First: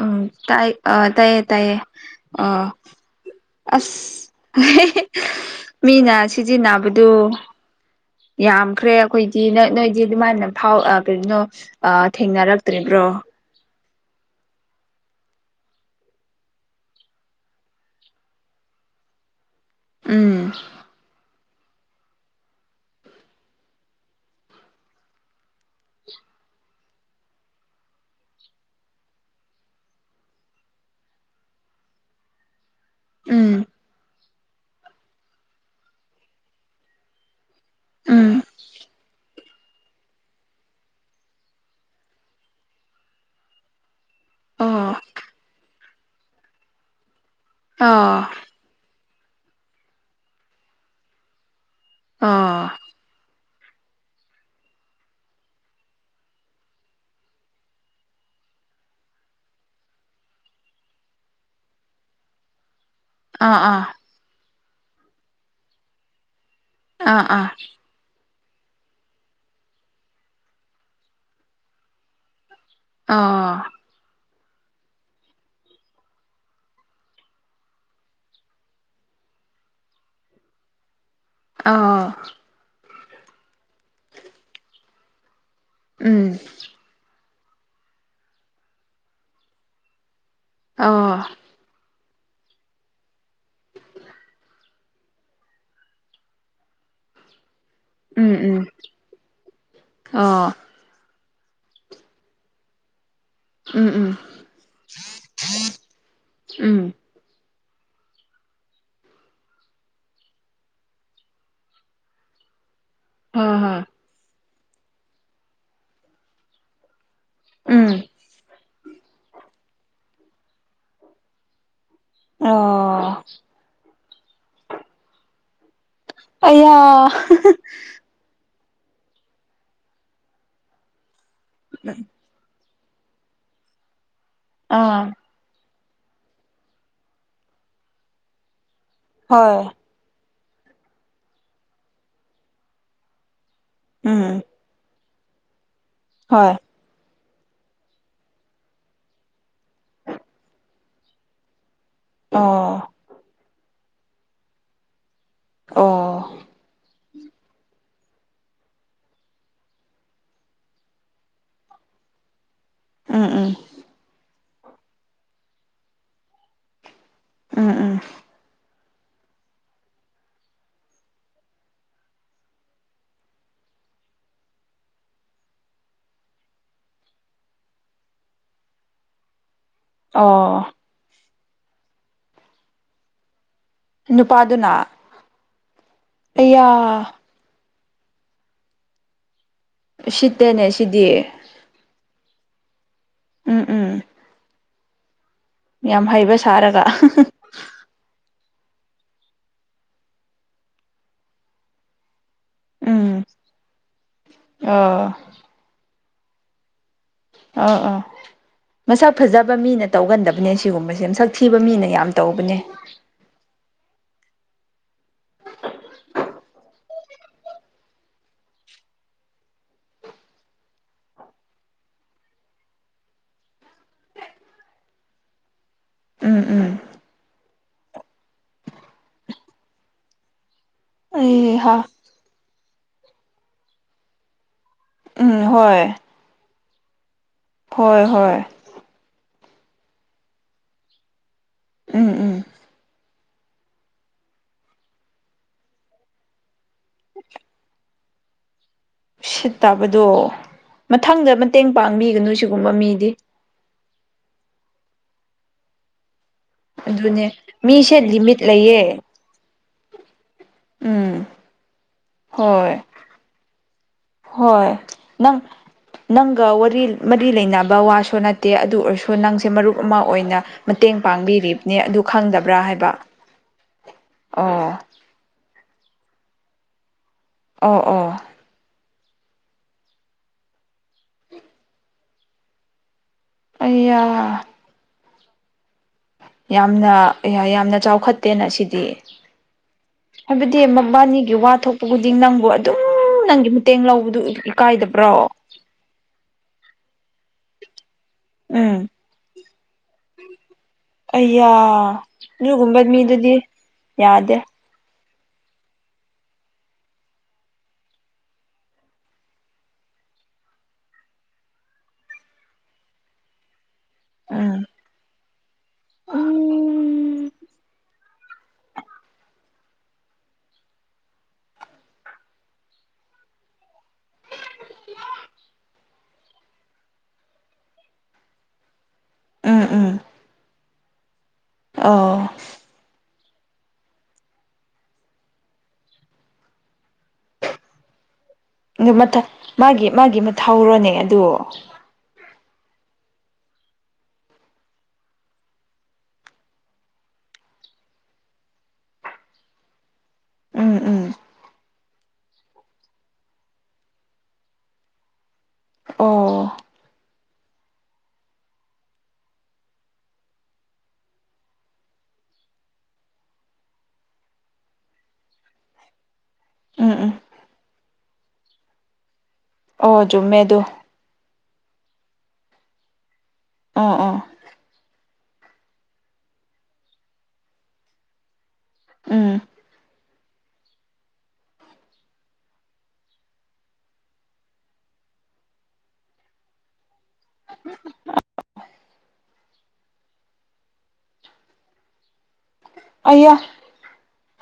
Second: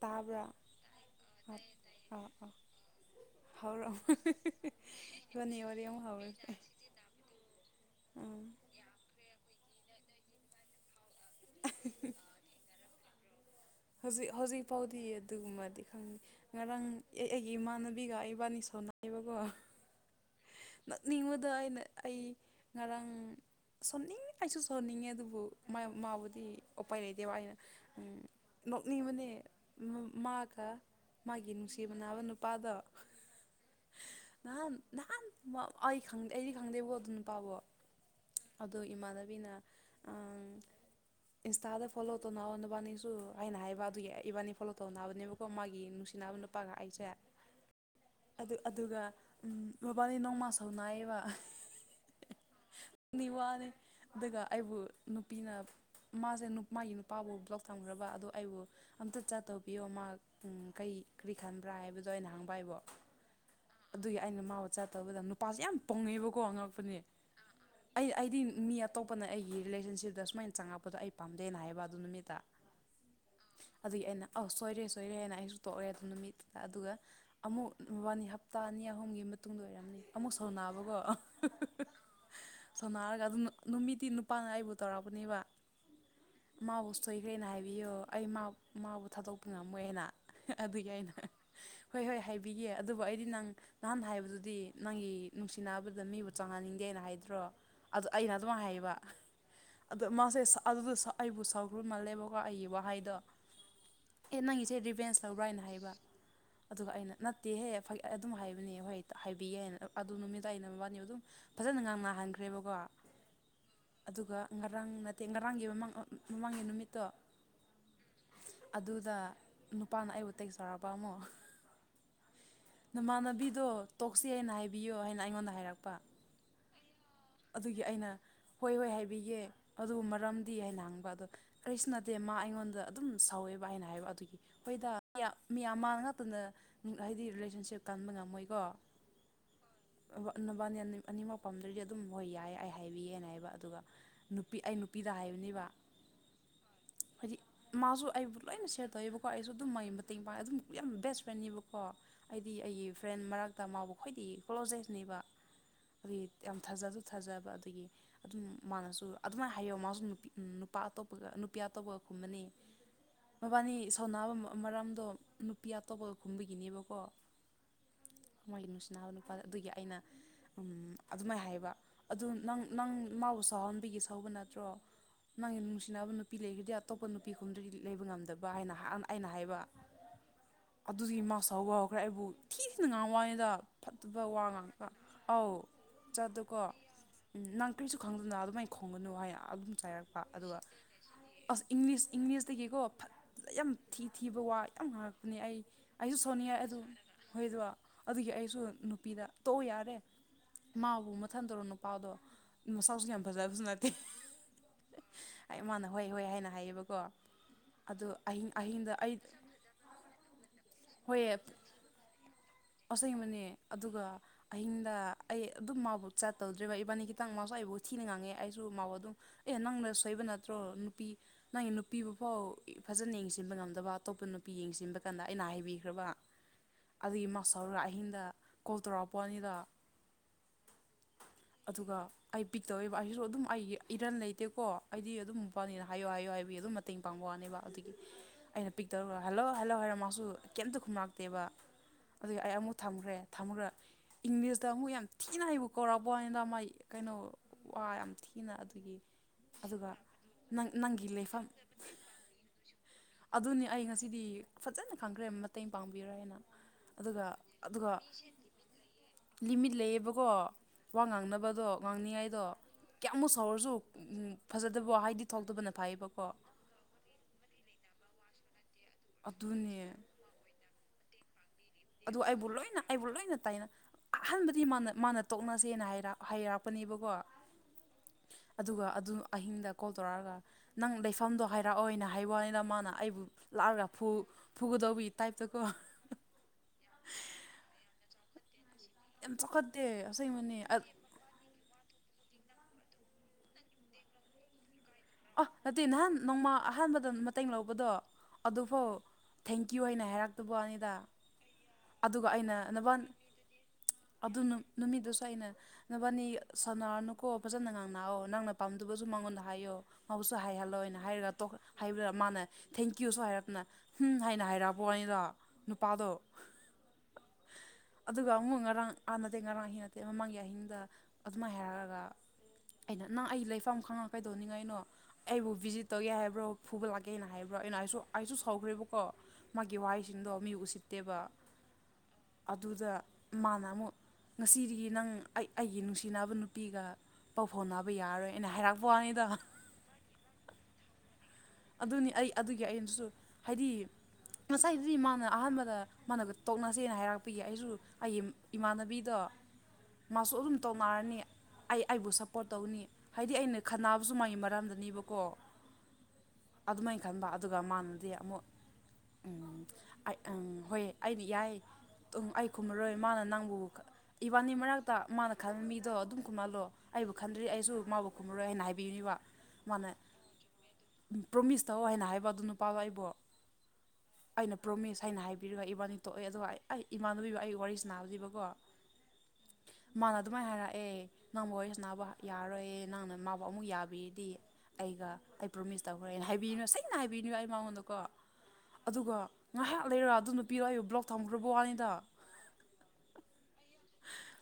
ꯎꯝ ꯇꯥꯕ꯭ꯔꯥ ꯇꯥꯏꯌꯦ ꯑ ꯇꯥꯏꯌꯦ ꯑꯥ ꯇꯥꯏꯌꯦ ꯑ ꯑꯥ ꯍꯧꯔꯣ ꯑꯁ ꯍꯦ ꯍꯦ ꯏꯕꯥꯅꯤ ꯋꯥꯔꯤ ꯑꯃꯨꯛ ꯃꯤꯅ ꯍꯧꯔꯁꯦ ꯁꯤꯖꯤꯟꯅꯥꯕꯗꯨ ꯎꯝ- ꯈ꯭ꯔꯦ ꯑꯩꯈꯣꯏꯗꯤ ꯅ ꯅꯣꯏꯗꯤ ꯑꯗꯨꯃꯥꯏꯅ ꯐꯥꯎ ꯀꯔꯤꯅꯣ ꯊꯦꯡꯅꯔꯛꯇ꯭ꯔꯤꯕ꯭ꯔꯣ ꯍꯧꯖꯤꯛ ꯍꯧꯖꯤꯛ ꯐꯥꯎꯗꯤ ꯑꯗꯨꯒꯨꯝꯃꯗꯤ ꯈꯪꯗ ꯉꯔꯥꯡ ꯑꯦ ꯑꯩꯒꯤ ꯏꯃꯥꯟꯅꯕꯤꯒ ꯏꯕꯥꯅꯤ ꯁꯥꯎꯅꯩꯌꯦꯕꯀꯣ ꯎꯝ ꯫ ꯅꯛꯅꯤꯡꯕꯗ ꯑꯩꯅ ꯑꯩ ꯉꯔꯥꯡ ꯁꯣꯟꯅꯤꯡꯉꯦ ꯑꯩꯁꯨ ꯁꯣꯟꯍꯅꯤꯡꯉꯦ ꯑꯗꯨꯕꯨ ꯃꯥꯕꯨꯗꯤ ꯎꯄꯥꯏ ꯂꯩꯩꯇꯦꯕ ꯑꯩꯅ ꯅꯣꯛꯅꯤꯡꯕꯅꯦ ꯃꯥꯒ ꯃꯥꯒꯤ ꯅꯨꯡꯁꯤꯕ ꯅꯥꯕ ꯅꯨꯄꯥꯗꯣ ꯎꯝ ꯅꯍꯥꯟ ꯅꯍꯥꯟ ꯑꯩ ꯈꯪꯗꯦ ꯑꯩꯗꯤ ꯈꯪꯗꯦꯕꯣ ꯑꯗꯨꯅ ꯄꯥꯕꯣ ꯎꯝ ꯑꯗꯨ ꯏꯃꯥꯟꯅꯕꯤꯅ ꯑꯪ ꯏꯟꯁꯇꯥꯗ ꯐꯣꯂꯣ ꯇꯧꯅꯧꯋꯣ ꯅꯕꯥꯅꯤꯁꯨ ꯑꯩꯅ ꯍꯥꯏꯕ ꯑꯗꯨꯒꯤ ꯑꯩ ꯏꯕꯥꯅꯤ ꯐꯣꯂꯣ ꯑꯣ ꯇꯧ ꯅꯥꯅꯕꯅꯦꯕꯀꯣ ꯃꯥꯒꯤ ꯅꯨꯡꯁꯤꯅꯕ ꯅꯨꯄꯥꯒ ꯑꯩꯁꯦ ꯑꯣ ꯫ ꯑꯗꯨꯒ ꯕꯕꯥꯅꯤ ꯅꯣꯡꯃ ꯁꯧ ꯅꯥꯏꯌꯦꯕ ꯑꯥ ꯃꯤ ꯋꯥꯅꯤ ꯑꯗꯨꯒ ꯑꯩꯕꯨ ꯅꯨꯄꯤꯅ ꯃꯥꯁꯦ ꯅꯨ ꯃꯥꯒꯤ ꯅꯨꯄꯥꯕꯨ ꯕ꯭ꯂꯣꯛ ꯊꯝꯈ꯭ꯔꯥꯕ ꯑꯗꯣ ꯑꯩꯕꯨ ꯑꯝꯇ ꯆꯠꯇꯧꯕꯤꯌꯣ ꯃꯥ ꯀꯔꯤ ꯀꯔꯤ ꯈꯟꯕ꯭ꯔꯥ ꯍꯥꯏꯕꯗꯣ ꯑꯩꯅ ꯍꯪꯕ ꯍꯥꯏꯕꯣ ꯑꯥ ꯑꯥ ꯑꯗꯨꯒꯤ ꯑꯩꯅ ꯃꯥꯎ ꯆꯥꯠ ꯇꯧꯕꯗ ꯅꯨꯄꯥꯁꯦ ꯌꯥꯝ ꯄꯣꯡꯉꯦꯕꯀꯣ ꯑꯉꯛꯄꯅꯦ ꯑꯥ ꯑꯥ ꯫ ꯑꯩ ꯑꯩꯗꯤ ꯃꯤ ꯑꯇꯣꯞꯄꯅ ꯑꯩꯒꯤ ꯔꯤꯂꯦꯁꯟꯁꯤꯞꯇ ꯑꯁꯨꯃꯥꯏꯅ ꯆꯪꯉꯛꯄꯗꯣ ꯑꯩ ꯄꯥꯝꯗꯦꯅ ꯍꯥꯏꯕ ꯑꯗꯨ ꯅꯨꯃꯤꯠꯇ ꯫ ꯑꯣ ꯫ ꯑꯗꯨꯒꯤ ꯑꯩꯅ ꯑꯧ ꯁꯣꯏꯔꯦ ꯁꯣꯏꯔꯦ ꯅ ꯑꯩꯖꯨ ꯇꯣꯛꯔꯦ ꯑꯗꯨ ꯅꯨꯃꯤꯠꯇꯨꯗ ꯑꯗꯨꯒ ꯫ ꯑꯃꯨꯛ ꯃꯕꯥꯅꯤ ꯍꯞꯇꯥ ꯑꯅꯤ ꯑꯍꯨꯝꯒꯤ ꯃꯇꯨꯡꯗ ꯑꯣꯏꯔꯝꯅꯤ ꯑꯃꯨꯛ ꯁꯥꯎꯅꯕꯀꯣ ꯑꯣ ꯁꯣꯅꯔꯒ ꯑꯗꯨꯝ ꯅꯨꯃꯤꯠꯇꯤ ꯅꯨꯄꯥꯅ ꯑꯩꯕꯨ ꯇꯧꯔꯛꯄꯅꯦꯕ ꯎꯝ ꯃꯥꯕꯨ ꯁꯣꯛꯈ꯭ꯔꯦꯅ ꯍꯥꯏꯕꯤꯌꯨ ꯑꯩ ꯃꯥꯕꯨ ꯊꯥꯗꯣꯛꯄ ꯉꯝꯃꯣꯏ ꯍꯥꯏꯅ ꯑꯗꯨꯒꯤ ꯑꯣ ꯑꯩꯅ ꯍꯣꯏ ꯍꯣꯏ ꯍꯥꯏꯕꯤꯒꯦ ꯑꯗꯨꯕꯨ ꯑꯩꯗꯤ ꯅꯪ ꯅꯍꯥꯟ ꯍꯥꯏꯕꯗꯨꯗꯤ ꯅꯪꯒꯤ ꯅꯨꯡꯁꯤꯅꯕꯗ ꯃꯤꯕꯨ ꯆꯪꯍꯟꯅꯤꯡꯗꯦꯅ ꯍꯥꯏꯗ꯭ꯔꯣ ꯫ ꯑꯗ ꯎꯝ ꯑꯩꯅ ꯑꯗꯨꯝ ꯎꯝ ꯍꯥꯏꯕ ꯑꯗꯣ ꯑꯣ ꯃꯥꯁꯦ ꯑꯗꯨꯗ ꯑꯩꯕꯨ ꯁꯦꯜꯞ ꯒ꯭ꯔꯨꯞ ꯃꯥꯜꯂꯦꯕꯀꯣ ꯑꯩꯒꯤ ꯋꯥꯍꯩꯗꯣ ꯎꯝ ꯎꯝ ꯑꯦ ꯅꯪꯒꯤꯁꯦ ꯔꯤꯚꯦꯟꯁ ꯇꯧꯕ꯭ꯔꯥ ꯍꯥꯏꯅ ꯍꯥꯏꯕ ꯎꯝ ꯑꯗꯨꯒ ꯑꯩꯅ ꯏꯦꯍꯦ ꯑꯗꯨꯝ ꯍꯥꯏꯕꯅꯦ ꯍꯣꯏ ꯍꯥꯏꯕꯤꯌꯦ ꯍꯥꯏꯅ ꯑꯗꯨ ꯅꯨꯃꯤꯗꯥꯡꯏꯩꯅ ꯋꯥꯅꯤ ꯑꯗꯨꯝ ꯐꯖꯅ ꯉꯥꯡꯅꯥꯍꯟꯈ꯭ꯔꯦꯕꯀꯣ ꯑꯥ ꯍꯥ ꯑꯗꯨꯒ ꯉꯔꯥꯡ ꯅꯠꯇꯦ ꯉꯔꯥꯡꯒꯤ ꯃꯃꯥꯡ ꯃꯃꯥꯡꯒꯤ ꯅꯨꯃꯤꯠꯇꯣ ꯎꯝ ꯑꯗꯨꯗ ꯅꯨꯄꯥꯅ ꯑꯩꯕꯨ ꯇꯦꯛꯁ ꯊꯥꯔꯛꯄ ꯑꯃꯨꯛ ꯫ ꯑꯣ ꯫ ꯅꯃꯥꯟꯅꯕꯤꯗꯣ ꯇꯣꯛꯁ ꯍꯥꯏꯅ ꯍꯥꯏꯕꯤꯌꯣ ꯍꯥꯏꯅ ꯑꯩꯉꯣꯟꯗ ꯍꯥꯏꯔꯛꯄ ꯑꯌꯥ ꯑꯗꯨꯒꯤ ꯑꯩꯅ ꯍꯣꯏ ꯍꯣꯏ ꯍꯥꯏꯕꯤꯒꯦ ꯑꯗꯨ ꯃꯔꯝꯗꯤ ꯍꯥꯏꯅ ꯍꯪꯕ ꯑꯗꯣ ꯀꯔꯤꯁꯨꯅꯇꯦ ꯃꯥ ꯑꯩꯉꯣꯟꯗ__ ꯑꯗꯨꯝ ꯁꯧꯋꯦꯕ ꯑꯩꯅ ꯍꯥꯏꯕ ꯑꯗꯨꯒꯤ ꯍꯣꯏꯗ ꯑꯥ ꯑꯩꯌꯥ ꯫ ꯃꯤ ꯑꯃ ꯉꯥꯛꯇꯅ ꯍꯨꯡ ꯍꯥꯏꯗꯤ ꯔꯤꯂꯦꯁꯟꯁꯤꯞ ꯀꯟꯕ ꯉꯝꯃꯣꯏꯀꯣ ꯫ ꯍꯣꯏ ꯑꯕꯥ ꯅꯕꯥꯅꯤ ꯑꯅꯤ ꯑꯅꯤꯃꯛ ꯄꯝꯗ꯭ꯔꯗꯤ ꯑꯗꯨꯝ ꯍꯣꯏ ꯌꯥꯏ ꯑꯩ ꯍꯥꯏꯕꯤꯌꯦꯅ ꯍꯥꯏꯕ ꯑꯗꯨꯒ ꯎꯝ ꯫ ꯅꯨꯄꯤ ꯑꯩ ꯅꯨꯄꯤꯗ ꯍꯥꯏꯕꯅꯤꯕ ꯍꯣꯏ ꯫ ꯍꯥꯗꯤ ꯃꯥꯁꯨ ꯑꯩꯕꯨ ꯂꯣꯏꯅ ꯁꯦꯌꯔ ꯇꯧꯋꯦꯕꯀꯣ ꯑꯩꯁꯨ ꯑꯗꯨꯝ ꯃꯥꯒꯤ ꯃꯇꯦꯡ ꯄꯥꯡꯉꯦ ꯑꯗꯨꯝ ꯌꯥꯝ ꯕꯦꯁ ꯐ꯭ꯔꯦꯟꯅꯦꯕꯀꯣ ꯫ ꯑꯩꯗꯤ ꯑꯩꯒꯤ ꯑꯣ ꯐ꯭ꯔꯦꯟ ꯃꯔꯛꯇ ꯃꯥꯕꯨ ꯈ꯭ꯋꯥꯗꯤ ꯀ꯭ꯂꯣꯂꯣꯖꯦꯁꯅꯦꯕ ꯍꯥꯏꯗꯤ ꯑꯣ ꯌꯥꯝ ꯊꯥꯖꯁꯨ ꯊꯥꯖꯕ ꯑꯗꯒꯤ ꯑꯗꯨꯝ ꯃꯥꯅꯁꯨ ꯑꯗꯨꯃꯥꯏ ꯍꯥꯏꯌꯣ ꯃꯥꯁꯨ ꯅꯨꯄꯤ ꯎꯝ ꯅꯨꯄꯥ ꯑꯇꯣꯞꯄꯒ ꯅꯨꯄꯤ ꯑꯇꯣꯞꯄꯒ ꯀꯨꯝꯕꯅꯤ ꯫ ꯎꯝ ꯎꯝ ꯃꯕꯥꯅꯤ ꯁꯥꯎꯅꯕ ꯃ ꯃꯔꯝꯗꯣ ꯅꯨꯄꯤ ꯑꯇꯣꯞꯄꯒ ꯀꯨꯝꯕꯒꯤꯅꯦꯕꯀꯣ ꯫ ꯎꯝ ꯎꯝ ꯃꯣꯏꯒꯤ ꯅꯨꯡꯁꯤꯅꯥꯕ ꯅꯨꯄꯥꯗ ꯑꯗꯨꯒꯤ ꯑꯩꯅ ꯎꯝ ꯑꯗꯨꯃꯥꯏ ꯍꯥꯏꯌꯦꯕ ꯑꯗꯨ ꯅꯪ ꯅꯪ ꯅꯥꯎ ꯁꯥꯎꯍꯟꯕꯤꯒꯦ ꯁꯧꯕ ꯅꯠꯇ꯭ꯔꯣ ꯫ ꯅꯪꯒꯤ ꯅꯨꯡꯁꯤꯅꯕ ꯅꯨꯄꯤ ꯂꯩꯈ꯭ꯔꯗꯤ ꯑꯇꯣꯞꯄ ꯅꯨꯄꯤꯒꯨꯝꯗꯒꯤ ꯂꯩꯕ ꯉꯝꯗꯕ ꯍꯥꯏꯅ ꯑꯩꯅ ꯍꯥꯏꯕ ꯑꯣ ꯑꯗꯨꯒꯤ ꯃꯥꯁꯒ ꯍꯧꯈ꯭ꯔꯦ ꯑꯩꯕꯨ ꯊꯤꯅ ꯉꯥꯡ ꯋꯥꯏꯗ ꯐꯠꯇꯕ ꯋꯥ ꯅꯨꯄꯥꯗꯨꯅ ꯉꯥꯡꯉꯛꯄ ꯑꯧ ꯆꯥꯗꯨꯀꯣ ꯑꯩꯌꯥ ꯫ ꯎꯝ ꯅꯪ ꯀꯔꯤꯁꯨ ꯈꯪꯗꯅ ꯑꯗꯨꯃꯥꯏꯅ ꯈꯣꯡꯝꯒꯅꯨ ꯍꯥꯏ ꯑꯗꯨꯝ ꯆꯥꯏꯔꯛꯄ ꯑꯗꯨꯒ ꯎꯁꯤꯠꯇꯦꯅꯦ ꯁꯤꯗꯤ ꯑꯁ ꯏꯪꯂꯤꯁ ꯏꯪꯂꯤꯁꯇꯒꯤꯀꯣ ꯐꯖ ꯎꯝ ꯌꯥꯝ ꯎꯝ ꯊꯤ ꯊꯤꯕ ꯋꯥ ꯌꯥꯝ ꯍꯥꯡꯉꯛꯄꯅꯦ ꯑꯩ ꯫ ꯌꯥꯝ ꯑꯩꯁꯨ ꯍꯩꯕ ꯁꯣꯅꯤꯌꯥ ꯑꯗꯨ ꯁꯥꯔꯒ ꯍꯣꯏꯗꯣ ꯑꯗꯨꯒꯤ ꯑꯩꯁꯨ ꯅꯨꯄꯤꯗ ꯇꯣꯛꯎ ꯌꯥꯔꯦ ꯫ ꯃꯥꯕꯨ ꯃꯊꯟ ꯇꯧꯔꯣ ꯅꯨꯄꯥꯥꯎꯗꯣ ꯃꯁꯥꯎꯁꯨ ꯌꯥꯝ ꯎꯝ ꯐꯖꯕꯁꯨ ꯅꯠꯇꯦ ꯑꯣ ꯑꯩ ꯃꯥꯅ ꯍꯣꯏ ꯍꯣꯏ ꯍꯥꯏꯅ ꯍꯥꯏꯌꯦꯕꯀꯣ ꯑꯥ ꯑꯥ ꯑꯗꯨ ꯑꯍꯤꯡ ꯑꯍꯤꯡꯗ ꯃꯁꯛ ꯑꯩ ꯐꯖꯕ ꯃꯤꯅ ꯇꯧꯒꯟꯗꯕꯅꯦ ꯁꯤꯒꯨꯝꯕꯁꯦ ꯍꯣꯏ ꯃꯁꯛ ꯊꯤꯕ ꯃꯤꯅ ꯌꯥꯝ ꯇꯧꯕꯅꯤ꯫ ꯑꯁꯦꯡꯕꯅꯦ ꯑꯗꯨꯒ ꯑꯍꯤꯡꯗ ꯑꯩ ꯑꯗꯨꯝ ꯃꯥꯕꯨ ꯆꯥꯠꯇꯧꯗ꯭ꯔꯤꯕ ꯏꯕꯥꯅꯤ ꯈꯤꯇꯪ ꯃꯥꯁꯨ ꯑꯩꯕꯨ ꯊꯤꯅ ꯉꯥꯡꯉꯦ ꯑꯩꯁꯨ ꯃꯥꯕꯨ ꯑꯗꯨꯝ ꯑꯦ ꯅꯪꯅ ꯁꯣꯏꯕ ꯅꯠꯇ꯭ꯔꯣ ꯅꯨꯄꯤ ꯫ ꯅꯪꯒꯤ ꯅꯨꯄꯤꯕꯨ ꯐꯥꯎ ꯐꯖꯅ ꯌꯦꯡꯁꯤꯟꯕ ꯉꯝꯗꯕ ꯑꯇꯣꯞꯄ ꯅꯨꯄꯤ ꯌꯦꯡꯁꯤꯟꯕ ꯀꯥꯟꯗ ꯑꯩꯅ ꯍꯥꯏꯕꯤꯈ꯭ꯔꯕ ꯫ ꯎꯝ ꯎꯝ ꯑꯗꯨꯒꯤ ꯃꯥꯁꯧꯔꯒ ꯑꯍꯤꯡꯗ ꯀꯣꯜ ꯇꯧꯔꯛꯑ ꯄꯣꯠ ꯑꯅꯤꯗꯣ ꯑꯩ ꯍꯥ ꯑꯗꯨꯒ ꯑꯩ ꯄꯤꯛꯛꯇꯧꯦꯕ ꯑꯩꯁꯨ ꯑꯗꯨꯝ ꯑꯩ ꯏꯔꯟ ꯂꯩꯇꯦꯀꯣ ꯑꯩꯗꯤ ꯑꯗꯨꯝ ꯎꯝ ꯃꯄꯥꯅꯤꯅ ꯍꯣꯏ ꯍꯥꯏꯌꯣ ꯍꯥꯏꯌꯣ ꯍꯥꯏꯕꯤ ꯑꯗꯨꯝ ꯃꯇꯦꯡ ꯄꯥꯡꯕ ꯋꯥꯅꯦꯕ ꯑꯗꯨꯒꯤ ꯍꯣꯏ ꯍꯣꯏ ꯑꯩꯅ ꯄꯤꯛ ꯇꯧꯔ ꯍꯂꯣ ꯍꯂꯣ ꯍꯥꯏꯔꯣ ꯃꯥꯁꯨ ꯀꯩꯝꯇ ꯈꯨꯝꯂꯥꯛꯇꯦꯕ ꯎꯝ ꯎꯝ ꯑꯩ ꯑꯃꯨꯛ ꯊꯝꯈ꯭ꯔꯦ ꯊꯝꯈ꯭ꯔꯦ ꯏꯪꯂꯤꯁꯇ ꯑꯃꯨꯛ ꯌꯥꯝ ꯊꯤꯅ ꯍꯩꯕꯨ ꯀꯧꯔꯛꯑꯕ ꯍꯥꯏꯗ ꯃꯥꯏ ꯀꯩꯅꯣ ꯋꯥ ꯌꯥꯝ ꯊꯤꯅ ꯑꯗꯨꯒꯤ ꯎ ꯁꯤꯠ ꯑꯗꯨꯒ ꯇꯥꯕꯗꯣ ꯅꯪ ꯅꯪꯒꯤ ꯃꯊꯪꯗ ꯂꯩꯐꯝ ꯃꯇꯦꯡ ꯄꯥꯡꯕꯤꯒꯅꯨ ꯁꯤꯒꯨꯝꯕ ꯃꯤꯗꯤ ꯑꯗꯨꯅꯤ ꯑꯩ ꯉꯁꯤꯗꯤ ꯐꯖꯅ ꯈꯪꯈ꯭ꯔꯦ ꯃꯇꯦꯡ ꯄꯥꯡꯕꯤꯔꯣꯏ ꯍꯥꯏꯅ ꯑꯗꯨꯅꯦ ꯑꯗꯨꯒ ꯑꯗꯨꯒ ꯃꯤꯁꯦ ꯂꯤꯃꯤꯠ ꯂꯩꯌꯦ ꯂꯤꯃꯤꯠ ꯂꯩꯌꯦꯕꯀꯣ ꯋꯥ ꯎꯝ ꯉꯥꯡꯅꯕꯗꯣ ꯉꯥꯡꯅꯤꯉꯥꯏꯗꯣ ꯍꯣꯏ ꯀꯌꯥꯃꯨꯛ ꯁꯧꯔꯁꯨ ꯐꯖꯗꯕ ꯍꯥꯏꯗꯤ ꯊꯣꯛꯇꯕꯅ ꯐꯩꯌꯦꯕ ꯅꯪꯒꯥ ꯑꯣꯏꯜ ꯃꯔꯤ ꯂꯩꯅꯕ ꯋꯥꯁꯨ ꯅꯠꯇꯦ ꯑꯗꯨ ꯑꯣꯏꯔꯁꯨ ꯅꯪꯁꯦ ꯃꯔꯨꯞ ꯑꯗꯨꯅꯦ ꯑꯃ ꯑꯣꯏꯅ ꯃꯇꯦꯡ ꯄꯥꯡꯕꯤꯔꯤꯕ ꯑꯗꯨ ꯑꯩꯕꯨ ꯂꯣꯏꯅ ꯑꯩꯕꯨ ꯂꯣꯏꯅ ꯇꯥꯏꯅ ꯑꯍꯥꯟꯕꯗꯤ ꯃꯥ ꯑꯣ ꯃꯥꯅ ꯇꯣꯛꯅꯁꯦꯅ ꯍꯔꯛꯄꯅꯦꯕꯀꯣ ꯑꯣ ꯑꯣ ꯑꯗꯨꯒ ꯑꯗꯨ ꯑꯍꯤꯡꯗ ꯀꯣꯜ ꯇꯧꯔꯛꯑꯒ ꯅꯪ ꯂꯩꯐꯝꯗꯣ ꯍꯥꯏꯔꯛꯑꯣꯏꯅ ꯍꯥꯏꯕ ꯋꯥꯅꯤꯅ ꯃꯥꯅ ꯑꯩꯕꯨ ꯑꯩꯌꯥ ꯂꯥꯛꯂꯒꯨ ꯐꯨꯒꯗꯧꯕ ꯇꯥꯏꯞꯇꯀꯣ ꯌꯥꯝꯅ ꯌꯥꯝꯅ ꯆꯥꯎꯈꯠꯇꯦꯅ ꯁꯤꯗꯤ ꯌꯥꯝ ꯆꯥꯎꯈꯠꯇꯦ ꯑꯁꯦꯡꯕꯅꯤ ꯍꯥꯏꯕꯗꯤ ꯃꯕꯥꯅꯤꯒꯤ ꯋꯥ ꯊꯣꯛ ꯨꯗꯤꯡ ꯅꯪꯕꯨ ꯑꯗꯨꯝ ꯅꯪꯒꯤ ꯃꯇꯦꯡ ꯂꯧꯕꯗꯨ ꯏꯀꯥꯏꯗꯕ꯭ꯔꯣ ꯑ ꯅꯇꯤ ꯅꯍꯥꯟ ꯅꯣꯡꯃ ꯑꯍꯥꯟꯕꯗ ꯃꯇꯦꯡ ꯂꯧꯕꯗꯣ ꯎꯝ ꯑꯗꯨꯐꯥꯎ ꯊꯦꯡꯀ꯭ꯌꯨ ꯑꯣꯏꯅ ꯍꯥꯏꯔꯛꯇꯕ ꯑꯅꯤꯗ ꯑꯩꯌꯥ ꯑꯗꯨꯒꯨꯝꯕ ꯃꯤꯗꯨꯗꯤ ꯌꯥꯗꯦ ꯅꯨꯃꯤꯠꯠꯇꯗꯨ ꯁ꯭ꯋꯥꯏꯩꯅ ꯅꯕꯥꯅꯤ ꯁꯅꯔꯅꯨꯀꯣ ꯐꯖꯅ ꯉꯥꯡꯅꯥꯛꯛꯑꯣ ꯅꯪꯅ ꯄꯥꯝꯗꯕꯁꯨ ꯃꯉꯣꯟꯗ ꯍꯥꯏꯌꯣ ꯃꯥꯕꯨꯁꯨ ꯍꯥꯏꯍꯜꯂꯣꯅ ꯍꯥꯏꯔꯒ ꯍꯥꯏꯕ ꯃꯥꯅ ꯊꯦꯡꯀ꯭ꯌꯨꯁꯨ ꯍꯥꯏꯔꯞꯅ ꯎꯝ ꯍꯥꯏꯅ ꯍꯥꯏꯔꯛꯑꯕꯣ ꯑꯩꯗꯣ ꯅꯨꯄꯥꯗꯣ ꯎꯝ ꯑꯗꯨꯒ ꯑꯃꯨꯛꯒ ꯉꯔꯥꯡ ꯍꯥꯟꯅꯠꯇꯦ ꯉꯔꯥꯡ ꯍꯤ ꯅꯠꯇꯦ ꯃꯃꯥꯡꯒꯤ ꯑꯍꯤꯡꯗ ꯑꯗꯨꯃꯥꯏꯅ ꯍꯥꯏꯔꯛꯑꯒ ꯑꯩꯅ ꯅꯪ ꯑꯩ ꯂꯩꯐꯝ ꯈꯪꯉꯛ ꯀꯩꯗꯧꯅꯤꯡꯉꯥꯏꯩꯅꯣ ꯑꯩꯕꯨ ꯚꯤꯖꯤꯠ ꯇꯧꯒꯦ ꯍꯥꯏꯕ꯭ꯔꯣ ꯐꯨꯕ ꯂꯥꯛꯀꯦꯅ ꯍꯥꯏꯕ꯭ꯔꯣ ꯑꯩꯅ ꯍꯥꯏꯁꯨ ꯑꯩꯁꯨ ꯁꯧꯈ꯭ꯔꯦꯔꯤꯕ ꯀꯣ ꯎꯝ ꯃꯥꯒꯤ ꯋꯥꯍꯩꯁꯤꯡꯗꯣ ꯃꯤ ꯎꯁꯤꯠꯇꯦꯕ ꯑ ꯑꯗꯨꯗ ꯃꯥꯅ ꯑꯃꯨꯛ ꯉꯁꯤꯗꯒꯤ ꯅꯪ ꯑꯩꯒꯤ ꯅꯨꯡꯁꯤꯅꯕ ꯅꯨꯄꯤꯒ ꯄꯥꯎꯐꯥꯎ ꯅꯥꯕ ꯌꯥꯔꯔꯣꯏ ꯑꯩꯅ ꯍꯥꯏꯔꯛꯄ ꯑꯗꯨ ꯃꯊ ꯋꯥꯅꯤꯗ ꯃꯥꯒꯤ ꯃꯥꯒꯤ ꯃꯊꯧꯔꯣꯅꯦ ꯑꯗ ꯑꯗꯨꯅꯤ ꯑꯩ ꯑꯗꯨꯒꯤ ꯑꯩꯅꯁꯨ ꯍꯥꯏꯗꯤ ꯉꯁꯥꯏꯗꯨꯗꯤ ꯃꯥꯅ ꯑꯍꯥꯟꯕꯗ ꯃꯥꯅꯒ ꯇꯣꯛꯅꯁꯦꯅ ꯍꯥꯏꯔꯛꯄꯒꯤ ꯑꯩꯁꯨ ꯑꯩꯒꯤ ꯏꯃꯥꯟꯅꯕꯤꯗꯣ [inaudible] ꯃꯥꯁꯨ ꯑꯗꯨꯝ ꯎꯝ ꯎꯝ ꯇꯧꯅꯔꯅꯤ ꯑꯩ ꯑꯩꯕꯨ ꯁꯞꯄꯣꯔꯠ ꯇꯧꯅꯤ ꯍꯥꯏꯗꯤ ꯑꯩꯅ ꯈꯟꯅꯕꯁꯨ ꯃꯥꯒꯤ ꯃꯔꯝꯗꯅꯦꯕꯀꯣ ꯑꯣ ꯑꯗꯨꯃꯥꯏꯅ ꯈꯟꯕ ꯑꯗꯨꯒ ꯃꯥꯅꯗꯤ ꯑꯃꯨꯛ [inaudible] ꯑ ꯍꯣꯏ ꯑꯩꯗꯤ ꯌꯥꯏ ꯎꯝ ꯑꯩ ꯈꯨꯝꯃꯔꯣꯏ ꯃꯥꯅ ꯅꯪꯕꯨ ꯏꯕꯥꯅꯤ ꯃꯔꯛꯇ ꯃꯥꯅ ꯈꯟꯕ ꯃꯤꯗꯣ ꯑꯗꯨꯝ ꯈꯨꯝꯍꯜꯂꯣ ꯎꯝ ꯎꯝ ꯑꯩꯕꯨ ꯈꯟꯗ꯭ꯔꯤ ꯑꯩꯁꯨ ꯃꯥꯕꯨ ꯀꯨꯝꯃꯔꯣꯏ ꯍꯥꯏꯅ ꯍꯥꯏꯕꯤꯌꯨꯅꯤ ꯋꯥ ꯑꯣ ꯨꯝꯃꯦꯗꯨ ꯄ꯭ꯔꯣꯃꯤꯁ ꯇꯧ ꯍꯥꯏꯅ ꯍꯥꯏꯕ ꯑꯗꯨ ꯅꯨꯄꯥꯗꯣ ꯑꯩꯕꯨꯣ ꯎꯥ ꯑꯥ ꯑꯩꯅ ꯄ꯭ꯔꯣꯃꯤꯁ ꯍꯥꯏꯅ ꯍꯥꯏꯕꯤꯔꯒ ꯏꯕꯥꯅꯤ ꯇꯣꯛꯑꯦ ꯑꯗꯨꯒ ꯑꯩ ꯑꯩ ꯏꯃꯥꯟꯅꯕꯤꯕꯨ ꯑꯩ ꯋꯥꯔꯤ ꯁꯅꯥꯗꯤꯕꯀꯣ ꯎꯝ ꯃꯥꯅ ꯑꯗꯨꯃꯥꯏꯅ ꯍꯥꯏꯔꯛꯑꯦ ꯅꯪꯕꯨ ꯋꯥꯔꯤꯁ ꯅꯥꯕ ꯌꯥꯔꯣꯏ ꯅꯪꯅ ꯃꯥꯕꯨ ꯑꯃꯨꯛ ꯌꯥꯕꯤꯔꯗꯤ ꯑꯩꯒ ꯑꯩ ꯄ꯭ꯔꯣꯃꯤꯁ ꯇꯧꯈ꯭ꯔꯦꯅ ꯍꯥꯏꯕꯤꯔꯤꯣ ꯁꯦꯡꯅ ꯍꯥꯏꯕꯤꯅꯤꯕꯣ ꯑꯩ ꯃꯉꯣꯟꯗꯀꯣ ꯑꯗꯨꯒ ꯉꯥꯏꯍꯥꯛ ꯂꯩꯔ ꯑꯗꯨ ꯅꯨꯄꯤꯔꯣꯏꯕ ꯕ꯭ꯂꯣꯛ ꯊꯝꯈ꯭ꯔꯕ ꯋꯥꯅꯤꯗ ꯑꯌꯥ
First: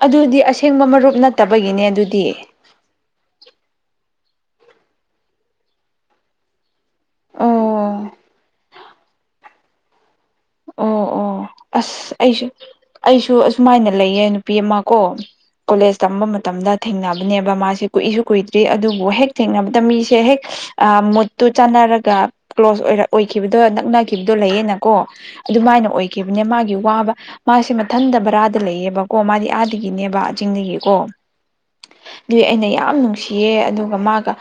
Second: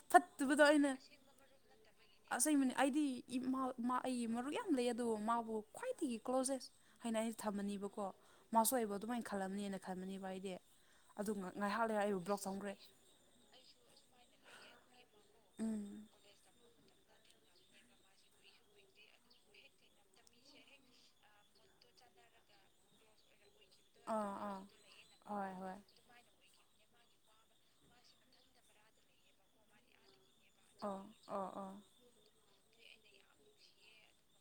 ꯑꯗꯨꯗꯤ ꯑꯁꯦꯡꯕ ꯃꯔꯨꯞ ꯅꯠꯇꯕꯒꯤꯅꯦ ꯑꯗꯨꯗꯤ ꯑꯁꯕꯅꯤ ꯑꯩꯗꯤ ꯑꯩꯒꯤ ꯃꯔꯨꯞ ꯌꯥꯝ ꯂꯩ ꯑꯗꯨꯕꯨ ꯃꯥꯕꯨ ꯈ꯭ꯋꯥꯏꯗꯒꯤ ꯀ꯭ꯂꯣꯖꯦꯁ ꯍꯥꯏꯅ ꯑꯩꯅ ꯊꯝꯃꯅꯤꯕꯀꯣ ꯑꯣ ꯃꯥꯁꯨ ꯑꯩꯕ ꯑꯗꯨꯃꯥꯏꯅ ꯈꯜꯂꯝꯅꯦꯅ ꯈꯟꯕꯅꯤꯕ ꯑꯩꯗꯤ ꯑꯣ ꯑꯗꯨ ꯉ ꯑꯣ ꯉꯥꯏꯍꯥꯛꯜꯂꯦ ꯑꯁ ꯑꯩꯕꯨ ꯕ꯭ꯂꯣꯛ ꯑꯩꯁꯨ ꯊꯝꯈ꯭ꯔꯦ ꯑꯩꯁꯨ ꯑꯁꯨꯃꯥꯏꯅ ꯂꯩꯌꯦ ꯅꯨꯄꯤ ꯑꯃ ꯀꯣ ꯎꯝ ꯀꯣꯂꯦꯖ ꯇꯝꯕ ꯃꯇꯝꯗ ꯊꯦꯡꯅꯕꯅꯦꯕ ꯃꯥꯁꯦ ꯀꯨꯏꯁꯨ ꯀꯨꯏꯗ꯭ꯔꯤ ꯑꯗꯨꯕꯨ ꯍꯦꯛ ꯊꯦꯡꯅꯕꯗ ꯃꯤꯁꯦ ꯍꯦꯛ ꯃꯨꯠꯇꯨ ꯆꯥꯟꯅꯔꯒ ꯀ꯭ꯂꯣꯁ ꯑꯣꯏꯔ ꯑꯣꯏꯈꯤꯕꯗꯣ ꯑꯥ ꯅꯛꯅꯈꯤꯕꯗꯣ ꯑꯥ ꯂꯩꯌꯦꯅꯀꯣ ꯍꯣꯏ ꯍꯣꯏ ꯑꯗꯨꯃꯥꯏꯅ ꯑꯣꯏ ꯈꯤꯕꯅꯦ ꯃꯥꯒꯤ ꯋꯥꯕ ꯃꯥꯁꯦ ꯃꯊꯟꯇ ꯕꯔꯥꯗ ꯂꯩꯌꯦꯕꯀꯣ ꯃꯥꯗꯤ ꯑꯥꯗꯒꯤꯅꯦꯕ ꯑꯣ ꯀꯛꯆꯤꯡꯗꯒꯤꯀꯣ ꯑꯣ ꯑꯣ ꯑꯗꯨꯏ ꯑꯩꯅ ꯌꯥꯝ ꯅꯨꯡꯁꯤꯌꯦ ꯑꯗꯨꯒ ꯃꯥꯒ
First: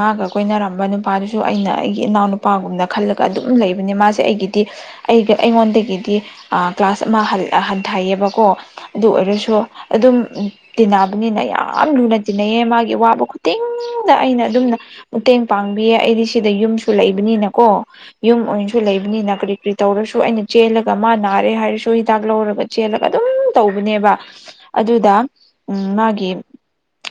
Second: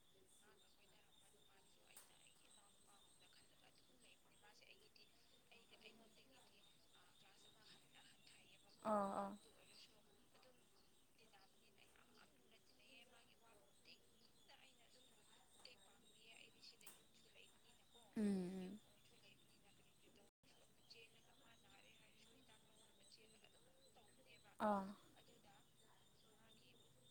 ꯃꯥꯒ ꯀꯣꯏꯅꯔꯝꯕ ꯅꯨꯄꯥꯗꯨꯁꯨ ꯑꯩꯅ ꯑꯩꯒꯤ ꯏꯅꯥꯎ ꯅꯨꯄꯥꯒꯨꯝꯅ ꯈꯜꯂꯒ ꯑꯗꯨꯝ ꯂꯩꯕꯅꯤ ꯃꯥꯁꯦ ꯑꯩꯒꯤꯗꯤ ꯑꯩꯒ ꯑꯩꯉꯣꯟꯗꯒꯤ ꯒꯤꯗꯤ ꯀ꯭ꯂꯥꯁ ꯑꯃ ꯍꯟꯊꯩꯌꯦꯕꯀꯣ ꯑꯗꯨ ꯑꯥ ꯑꯥ ꯑꯣꯏꯔꯁꯨ ꯑꯗꯨꯝ ꯇꯤꯟꯅꯕꯅꯤꯅ ꯌꯥꯝ ꯂꯨꯅ ꯇꯤꯟꯅꯩꯌꯦ ꯃꯥꯒꯤ ꯑꯕ ꯈꯨꯗꯤꯡꯗ ꯑꯩꯅ ꯑꯗꯨꯝꯅ ꯃꯇꯦꯡ ꯄꯥꯡꯕꯤꯌꯦ ꯑꯩꯗꯤ ꯁꯤꯗ ꯌꯨꯝꯁꯨ ꯂꯩꯕꯅꯤꯅꯀꯣ ꯎꯝ ꯌꯨꯝ ꯎꯝ ꯑꯣꯏꯅꯁꯨ ꯂꯩꯕꯅꯤꯅ ꯀꯔꯤ ꯀꯔꯤ ꯇꯧꯔꯁꯨ ꯑꯩꯅ ꯆꯦꯜꯂꯒ ꯃꯥ ꯅꯥꯔꯦ ꯍꯥꯏꯔꯁꯨ ꯍꯤꯗꯥꯛ ꯂꯧꯔꯒ ꯆꯦꯜꯂꯒ ꯑꯗꯨꯝ ꯇꯧꯕꯅꯦꯕ ꯑꯥ ꯑꯗꯨꯗ ꯃꯥꯒꯤ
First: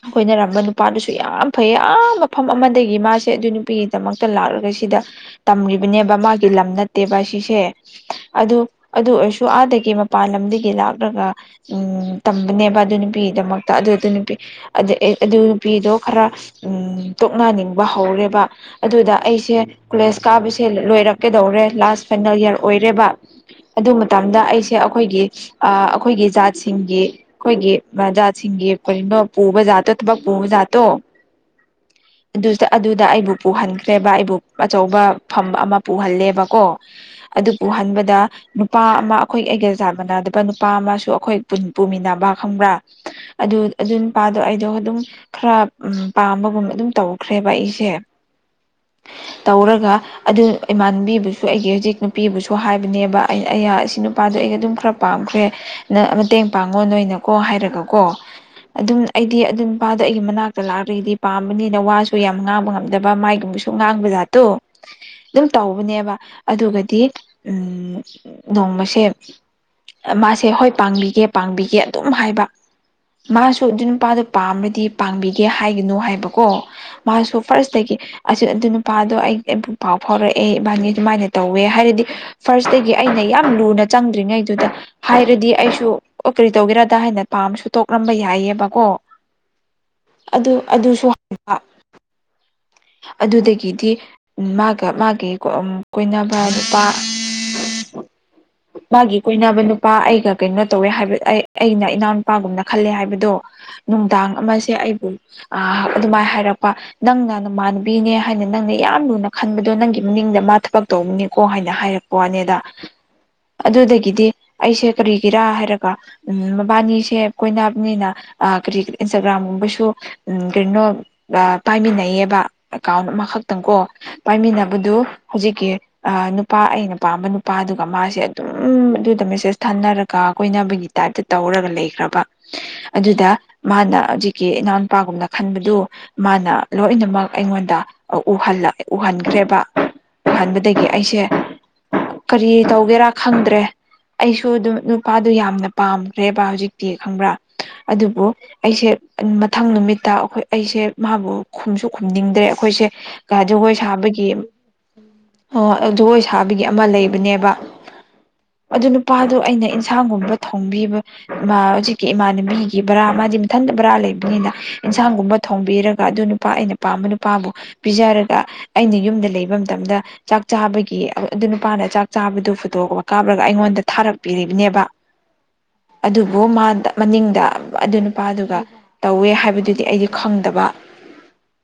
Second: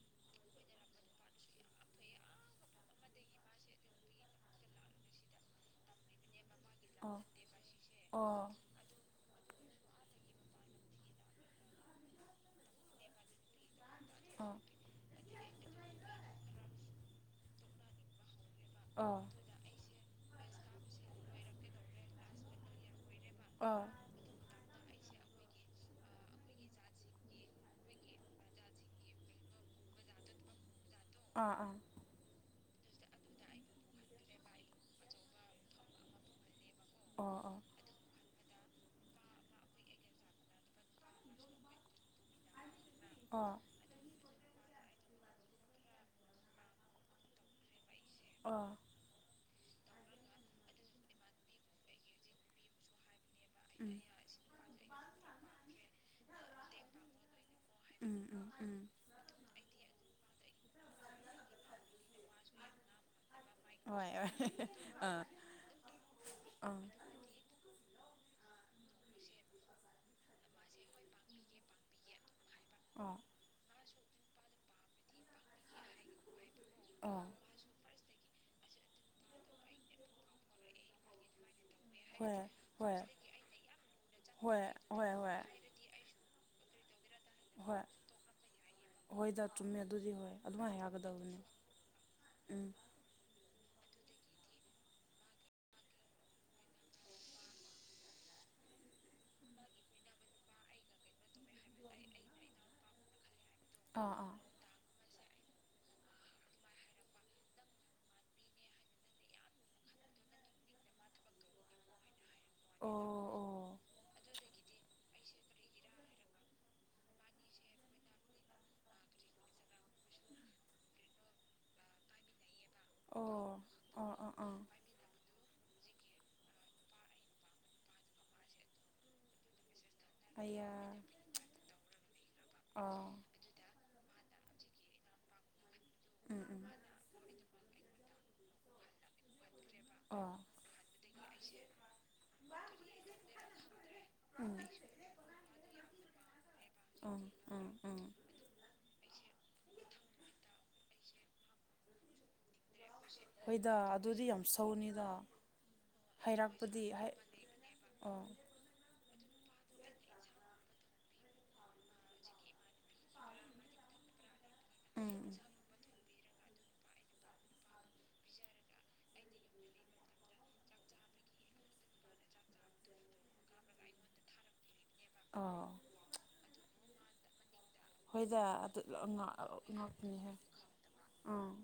ꯑꯩꯈꯣꯏꯅꯔꯝꯕ ꯅꯨꯄꯥꯗꯨꯁꯨ ꯌꯥꯝ ꯐꯩꯌꯦ ꯑꯥ ꯃꯐꯝ ꯑꯃꯗꯒꯤ ꯃꯥꯁꯦ ꯑꯗꯨ ꯅꯨꯄꯤ ꯗꯃꯛꯇ ꯂꯥꯛꯂꯒ ꯁꯤꯗ ꯇꯝꯕꯅꯦꯕ ꯃꯥꯒꯤ ꯂꯝ ꯅꯠꯇꯦꯕ ꯑꯣ ꯁꯤꯁꯦ ꯑꯣ ꯑꯗꯨ ꯑꯗꯨ ꯑꯣꯏꯔꯁꯨ ꯑꯥꯗꯒꯤ ꯃꯄꯥꯟ ꯂꯝꯗꯒꯤ ꯂꯥꯛꯂꯒ ꯎꯝ ꯇꯝꯕꯅꯦꯕ ꯑꯗꯨ ꯅꯨꯄꯤꯒꯤꯗꯃꯛ ꯇ ꯑꯗꯨ ꯑꯗꯨ ꯅꯨꯄꯤ ꯑꯣ ꯑꯗꯨ ꯅꯨꯄꯤꯗꯣ ꯈꯔ ꯎ ꯇꯣꯛꯅꯅꯤꯡꯕ ꯍꯧꯔꯦꯕ ꯑꯗꯨꯗ ꯑꯣ ꯑꯩꯁꯦ ꯀꯣꯂꯦꯖ ꯀꯥꯕꯁꯦ ꯂꯣꯏꯔꯛꯀꯗꯧꯔꯦ ꯂꯥꯁ ꯐꯥꯏꯅꯦꯜ ꯌꯔ ꯑꯣꯏꯔꯦꯕ ꯑꯣ ꯑꯗꯨ ꯃꯇꯝꯗ ꯑꯩꯁꯦ ꯑꯩꯈꯣꯏꯒꯤ ꯑꯩꯈꯣꯏꯒꯤ ꯖꯥꯠꯁꯤꯡꯒꯤ ꯑꯩꯈꯣꯏꯒꯤ ꯖꯥꯠꯁꯤꯡꯒꯤ ꯀꯔꯤꯅꯣ ꯄꯨꯕ ꯖꯥꯠꯇꯣ ꯊꯕꯛ ꯄꯨꯕ ꯖꯥꯠꯇꯣ ꯑꯥ ꯑꯥ ꯑꯗꯨꯗ ꯑꯗꯨꯗ ꯑꯩꯕꯨ ꯄꯨꯍꯟꯈ꯭ꯔꯦꯕ ꯑꯩꯕꯨ ꯑꯆꯧꯕ ꯐꯝ ꯑꯃ ꯄꯨꯍꯜꯂꯦꯕꯀꯣ ꯑꯣ ꯑꯗꯨꯕꯨꯍꯟꯕ ꯗ ꯅꯨꯄꯥ ꯑꯃ ꯑꯩꯈꯣꯏ ꯑꯩꯒꯦꯜ ꯆꯥꯟꯃꯤꯅꯗꯕ ꯅꯨꯄꯥ ꯑꯃꯁꯨ ꯑꯩꯈꯣꯏ ꯄꯨꯃꯤꯟꯅꯕ ꯈꯪꯕ꯭ꯔꯥ ꯑꯗꯨ ꯑꯣ ꯑꯗꯨ ꯅꯨꯄꯥꯗꯣ ꯑꯩꯗꯣ ꯑꯗꯨꯝ ꯈꯔ ꯎ ꯄꯥꯝꯕꯒꯨꯝ ꯑꯗꯨꯝ ꯇꯧꯈ꯭ꯔꯦꯕ ꯑꯩꯁꯦ ꯑꯥ ꯇꯧꯔꯒ ꯑꯗꯨ ꯏꯃꯥꯟꯕꯤꯕꯨꯁꯨ ꯑꯩꯒꯤ ꯍꯧꯖꯤꯛ ꯅꯨꯄꯤꯕꯨꯁꯨ ꯍꯥꯏꯕꯅꯦꯕ ꯑ ꯑꯩ ꯁꯤ ꯅꯨꯄꯥꯗꯣ ꯑꯩ ꯑꯗꯨꯝ ꯈꯔ ꯄꯥꯝꯈ꯭ꯔꯦ ꯅ ꯃꯇꯦꯡ ꯄꯥꯡꯉꯣ ꯅꯣꯏꯅꯀꯣ ꯍꯥꯏꯔꯒꯀꯣ ꯎꯝ ꯎꯝ ꯎꯝ ꯎꯝ ꯑꯗꯨꯝ ꯑꯩꯗꯤ ꯑꯗꯨꯝ ꯅꯨꯄꯥꯗ ꯑꯩꯒꯤ ꯃꯅꯥꯛꯇ ꯂꯥꯛꯂꯒꯗꯤ ꯄꯥꯝꯕꯅꯤꯅ ꯋꯥꯁꯨ ꯌꯥꯝ ꯉꯥꯡꯕ ꯉꯝꯗꯕ ꯃꯥꯏꯒꯨꯝꯕꯁꯨ ꯁꯨ ꯉꯥꯡꯕ ꯍꯣꯏ ꯍꯣꯏ ꯖꯥꯠꯇꯣ ꯑꯥ ꯑꯗꯨꯝ ꯇꯧꯕꯅꯦꯕ ꯑꯥ ꯑꯗꯨꯒꯗꯤ ꯎꯝ ꯅꯣꯡꯃꯁꯦ ꯃꯥꯁꯦ ꯍꯣꯏ ꯄꯥꯡꯕꯤꯒꯦ ꯄꯥꯡꯕꯤꯒꯦ ꯑꯗꯨꯝ ꯍꯥꯏꯕ ꯑꯥ ꯃꯥꯁꯨ ꯑꯗꯨ ꯅꯨꯄꯥꯗꯨꯣ ꯄꯥꯝꯃꯗꯤ ꯄꯥꯡꯕꯤꯒꯦ ꯍꯥꯏꯒꯅꯨ ꯍꯥꯏꯕꯀꯣ ꯑꯥ ꯃꯥꯁꯨ ꯐꯥꯔꯁꯇꯒꯤ ꯑꯗꯨ ꯅꯨꯄꯥꯗꯣ ꯑꯩ ꯑꯩꯕꯨ ꯄꯥꯎ ꯐꯥꯎꯔꯛꯑꯦ ꯏꯕꯥꯅꯤ ꯑꯗꯨꯃꯥꯏꯅ ꯇꯧꯋꯦ ꯍꯥꯏꯔꯗꯤ ꯍꯣꯏ ꯐꯥꯔꯁꯇꯒꯤ ꯍꯣꯏ ꯑꯩꯅ ꯌꯥꯝ ꯂꯨꯅ ꯍꯣꯏ ꯆꯪꯗ꯭ꯔꯤꯉꯩꯗꯨꯗ ꯍꯣꯏ ꯍꯣꯏ ꯍꯥꯏꯔꯗꯤ ꯑꯩꯁꯨ ꯀꯔꯤ ꯇꯧꯒꯦꯔꯗ ꯍꯥꯏꯅ ꯄꯥꯝꯔꯁꯨ ꯍꯣꯏ ꯇꯣꯛꯂꯝꯕ ꯌꯥꯏꯌꯦꯕꯀꯣ ꯍꯣꯏꯗ ꯆꯨꯝꯃꯦ ꯑꯗꯨꯗꯤ ꯍꯣꯏ ꯑꯗꯨ ꯑꯗꯨꯃꯥꯏꯅ ꯑꯗꯨꯁꯨ ꯍꯥꯏꯒꯗꯕꯅꯦ [unintelligible] ꯎꯝ ꯑꯗꯨꯗꯒꯤꯗꯤ ꯃꯥꯒ ꯃꯥꯒꯤ ꯀꯣꯏꯅꯕ ꯅꯨꯄꯥ ꯃꯥꯒꯤ ꯀꯣꯏꯅꯕ ꯅꯨꯄꯥ ꯑꯩꯒ ꯀꯩꯅꯣ ꯇꯧꯋꯦ ꯍꯥꯏꯕ ꯑꯩ ꯑꯩꯅ ꯏꯅꯥꯎꯅꯨꯄꯥꯒꯨꯝꯅ ꯈꯜꯂꯦ ꯍꯥꯏꯕꯗꯣ ꯑꯥ ꯅꯨꯡꯗꯥꯡ ꯑꯥ ꯑꯃꯁꯦ ꯑꯩꯕꯨ ꯑꯗꯨꯃꯥꯏꯅ ꯍꯥꯏꯔꯛꯄ ꯅꯪꯅ ꯃꯃꯥꯟꯅꯕꯤꯅꯦ ꯍꯥꯏꯅ ꯅꯪꯅ ꯌꯥꯝ ꯂꯨꯅ ꯈꯟꯕꯗꯣ ꯅꯪꯒꯤ ꯃꯅꯤꯡꯗ ꯃꯥ ꯊꯕꯛ ꯇꯧꯕꯅꯤꯀꯣ ꯍꯥꯏꯅ ꯍꯥꯏꯔꯛ__ ꯋꯥꯅꯦꯗ ꯑꯣ ꯑꯣ ꯑꯗꯨꯗꯒꯤꯗꯤ ꯑꯩꯁꯦ ꯀꯔꯤꯒꯤꯔꯥ ꯍꯥꯏꯔꯒ ꯎꯝ ꯃꯕꯥꯅꯤꯁꯦ ꯀꯣꯏꯕꯅꯤꯅ ꯑ ꯀꯔꯤ ꯏꯟꯁꯇꯥꯒ꯭ꯔꯥꯝꯒꯨꯝꯕꯁꯨ ꯎꯝ ꯀꯩꯅꯣ ꯑꯥ ꯄꯥꯏꯃꯤꯟꯅꯩꯌꯦꯕ ꯑꯦꯀꯥꯎꯟ ꯑꯣ ꯑꯃꯈꯛꯇꯪ ꯀꯣ ꯑꯥ ꯑꯥ ꯑꯥ ꯄꯥꯏꯃꯤꯟꯅꯕꯗꯨ ꯫ ꯍꯧꯖꯤꯛꯀꯤ ꯑ ꯅꯨꯄꯥ ꯑꯩꯅ ꯄꯥꯝꯕ ꯅꯨꯄꯥꯗꯨꯒ ꯃꯥꯁꯦ ꯑꯗꯨꯝ ꯑꯗꯨꯗ ꯃꯦꯁꯦꯁ ꯊꯅꯔꯛ ꯀꯥ ꯑꯌꯥ ꯀꯣꯏꯅꯕꯒꯤ ꯇꯥꯏꯞꯇ ꯇꯧꯔꯒ ꯂꯩꯈ꯭ꯔꯕ ꯑꯥ ꯑꯗꯨꯗ ꯫ ꯃꯥꯅ ꯍꯧꯖꯤꯛꯀꯤ ꯏꯅꯥꯎꯅꯨꯄꯥꯒꯨꯝꯅ ꯈꯟꯕꯗꯨ ꯎꯝ ꯃꯥꯅ ꯎꯝ ꯂꯣꯏꯅꯃꯛ ꯑꯥ ꯎꯍꯜꯂꯛ ꯎꯍꯟꯈ꯭ꯔꯦꯕ ꯑꯥ ꯎꯍꯟꯕꯗꯒꯤ ꯑꯩꯁꯦ ꯫ ꯀꯔꯤ ꯇꯧꯒꯦꯔꯥ ꯈꯪꯗ꯭ꯔꯦ ꯑꯩꯁꯨ ꯎꯝ ꯑꯗꯨꯝ ꯅꯨꯄꯥꯗꯨ ꯌꯥꯝꯅ ꯄꯥꯝꯈ꯭ꯔꯦꯕ ꯍꯧꯖꯤꯛꯇꯤ ꯎꯝ ꯈꯪꯕ꯭ꯔꯥ ꯎꯝ ꯫ ꯎꯝ ꯑꯗꯨꯕꯨ ꯑꯩꯁꯦ ꯃꯊꯪ ꯅꯨꯃꯤꯠꯇ ꯑꯩꯈꯣꯏ ꯑꯩꯁꯦ ꯃꯥꯕꯨ ꯈꯨꯝꯁꯨ ꯈꯨꯝꯅꯤꯡꯗ꯭ꯔꯦ ꯑꯩꯈꯣꯏꯁꯦ ꯀꯥꯍꯥꯏꯗꯨ ꯍꯣꯏꯗ ꯖꯒꯣꯏ ꯑꯗꯨꯗꯤ ꯁꯥꯕꯒꯤ ꯌꯥꯝ ꯁꯧꯅꯤꯗ ꯫ ꯑꯣ ꯖꯒꯣꯏ ꯁꯥꯕꯒꯤ ꯑꯃ ꯂꯩꯕꯅꯦꯕ ꯑꯣ ꯫ ꯑꯗꯨ ꯅꯨꯄꯥꯗꯣ ꯑꯩꯅ ꯏꯟꯁꯥꯡꯒꯨꯝꯕ ꯊꯣꯡꯕꯤꯕ ꯃꯥ ꯍꯧꯖꯤꯛ ꯀꯦ ꯏꯃꯥꯟꯅꯕꯤꯒꯤ ꯕꯔꯥ ꯃꯥꯗꯤ ꯃꯊꯟꯇ ꯕꯔꯥ ꯂꯩꯕꯅꯤꯅ ꯎꯝ ꯏꯟꯁꯥꯡꯒꯨꯝꯕ ꯊꯣꯡꯕꯤꯔꯒ ꯑꯗꯨ ꯅꯨꯄꯥ ꯑꯩꯅ ꯄꯥꯝꯕ ꯅꯨꯄꯥꯕꯨ ꯄꯤꯖꯔꯒ ꯑꯩꯅ ꯌꯨꯝꯗ ꯂꯩꯕ ꯃꯇꯝꯗ ꯫ ꯆꯥꯛ ꯆꯥꯕꯒꯤ ꯑꯗꯨ ꯅꯨꯄꯥꯅ ꯆꯥꯛ ꯆꯥꯕꯗꯨ ꯐꯣꯇꯣꯑꯕ ꯀꯥꯞꯂꯒ ꯑꯩꯉꯣꯟꯗ ꯊꯥꯔꯛꯄꯤꯔꯤꯕꯅꯦꯕ ꯑꯧ ꯫ ꯑꯗꯨꯕꯨ ꯃꯥꯗ ꯃꯅꯤꯡꯗ ꯑꯗꯨ ꯍꯣꯏꯗ ꯅꯨꯄꯥꯗꯨꯒ ꯑꯗꯨ ꯇꯧꯋꯦ ꯍꯥꯏꯕꯗꯨꯗꯤ ꯑꯩꯗꯤ ꯉꯥꯛꯇꯅꯤꯍꯦ ꯈꯪꯗꯕ ꯫ ꯑꯥ ꯫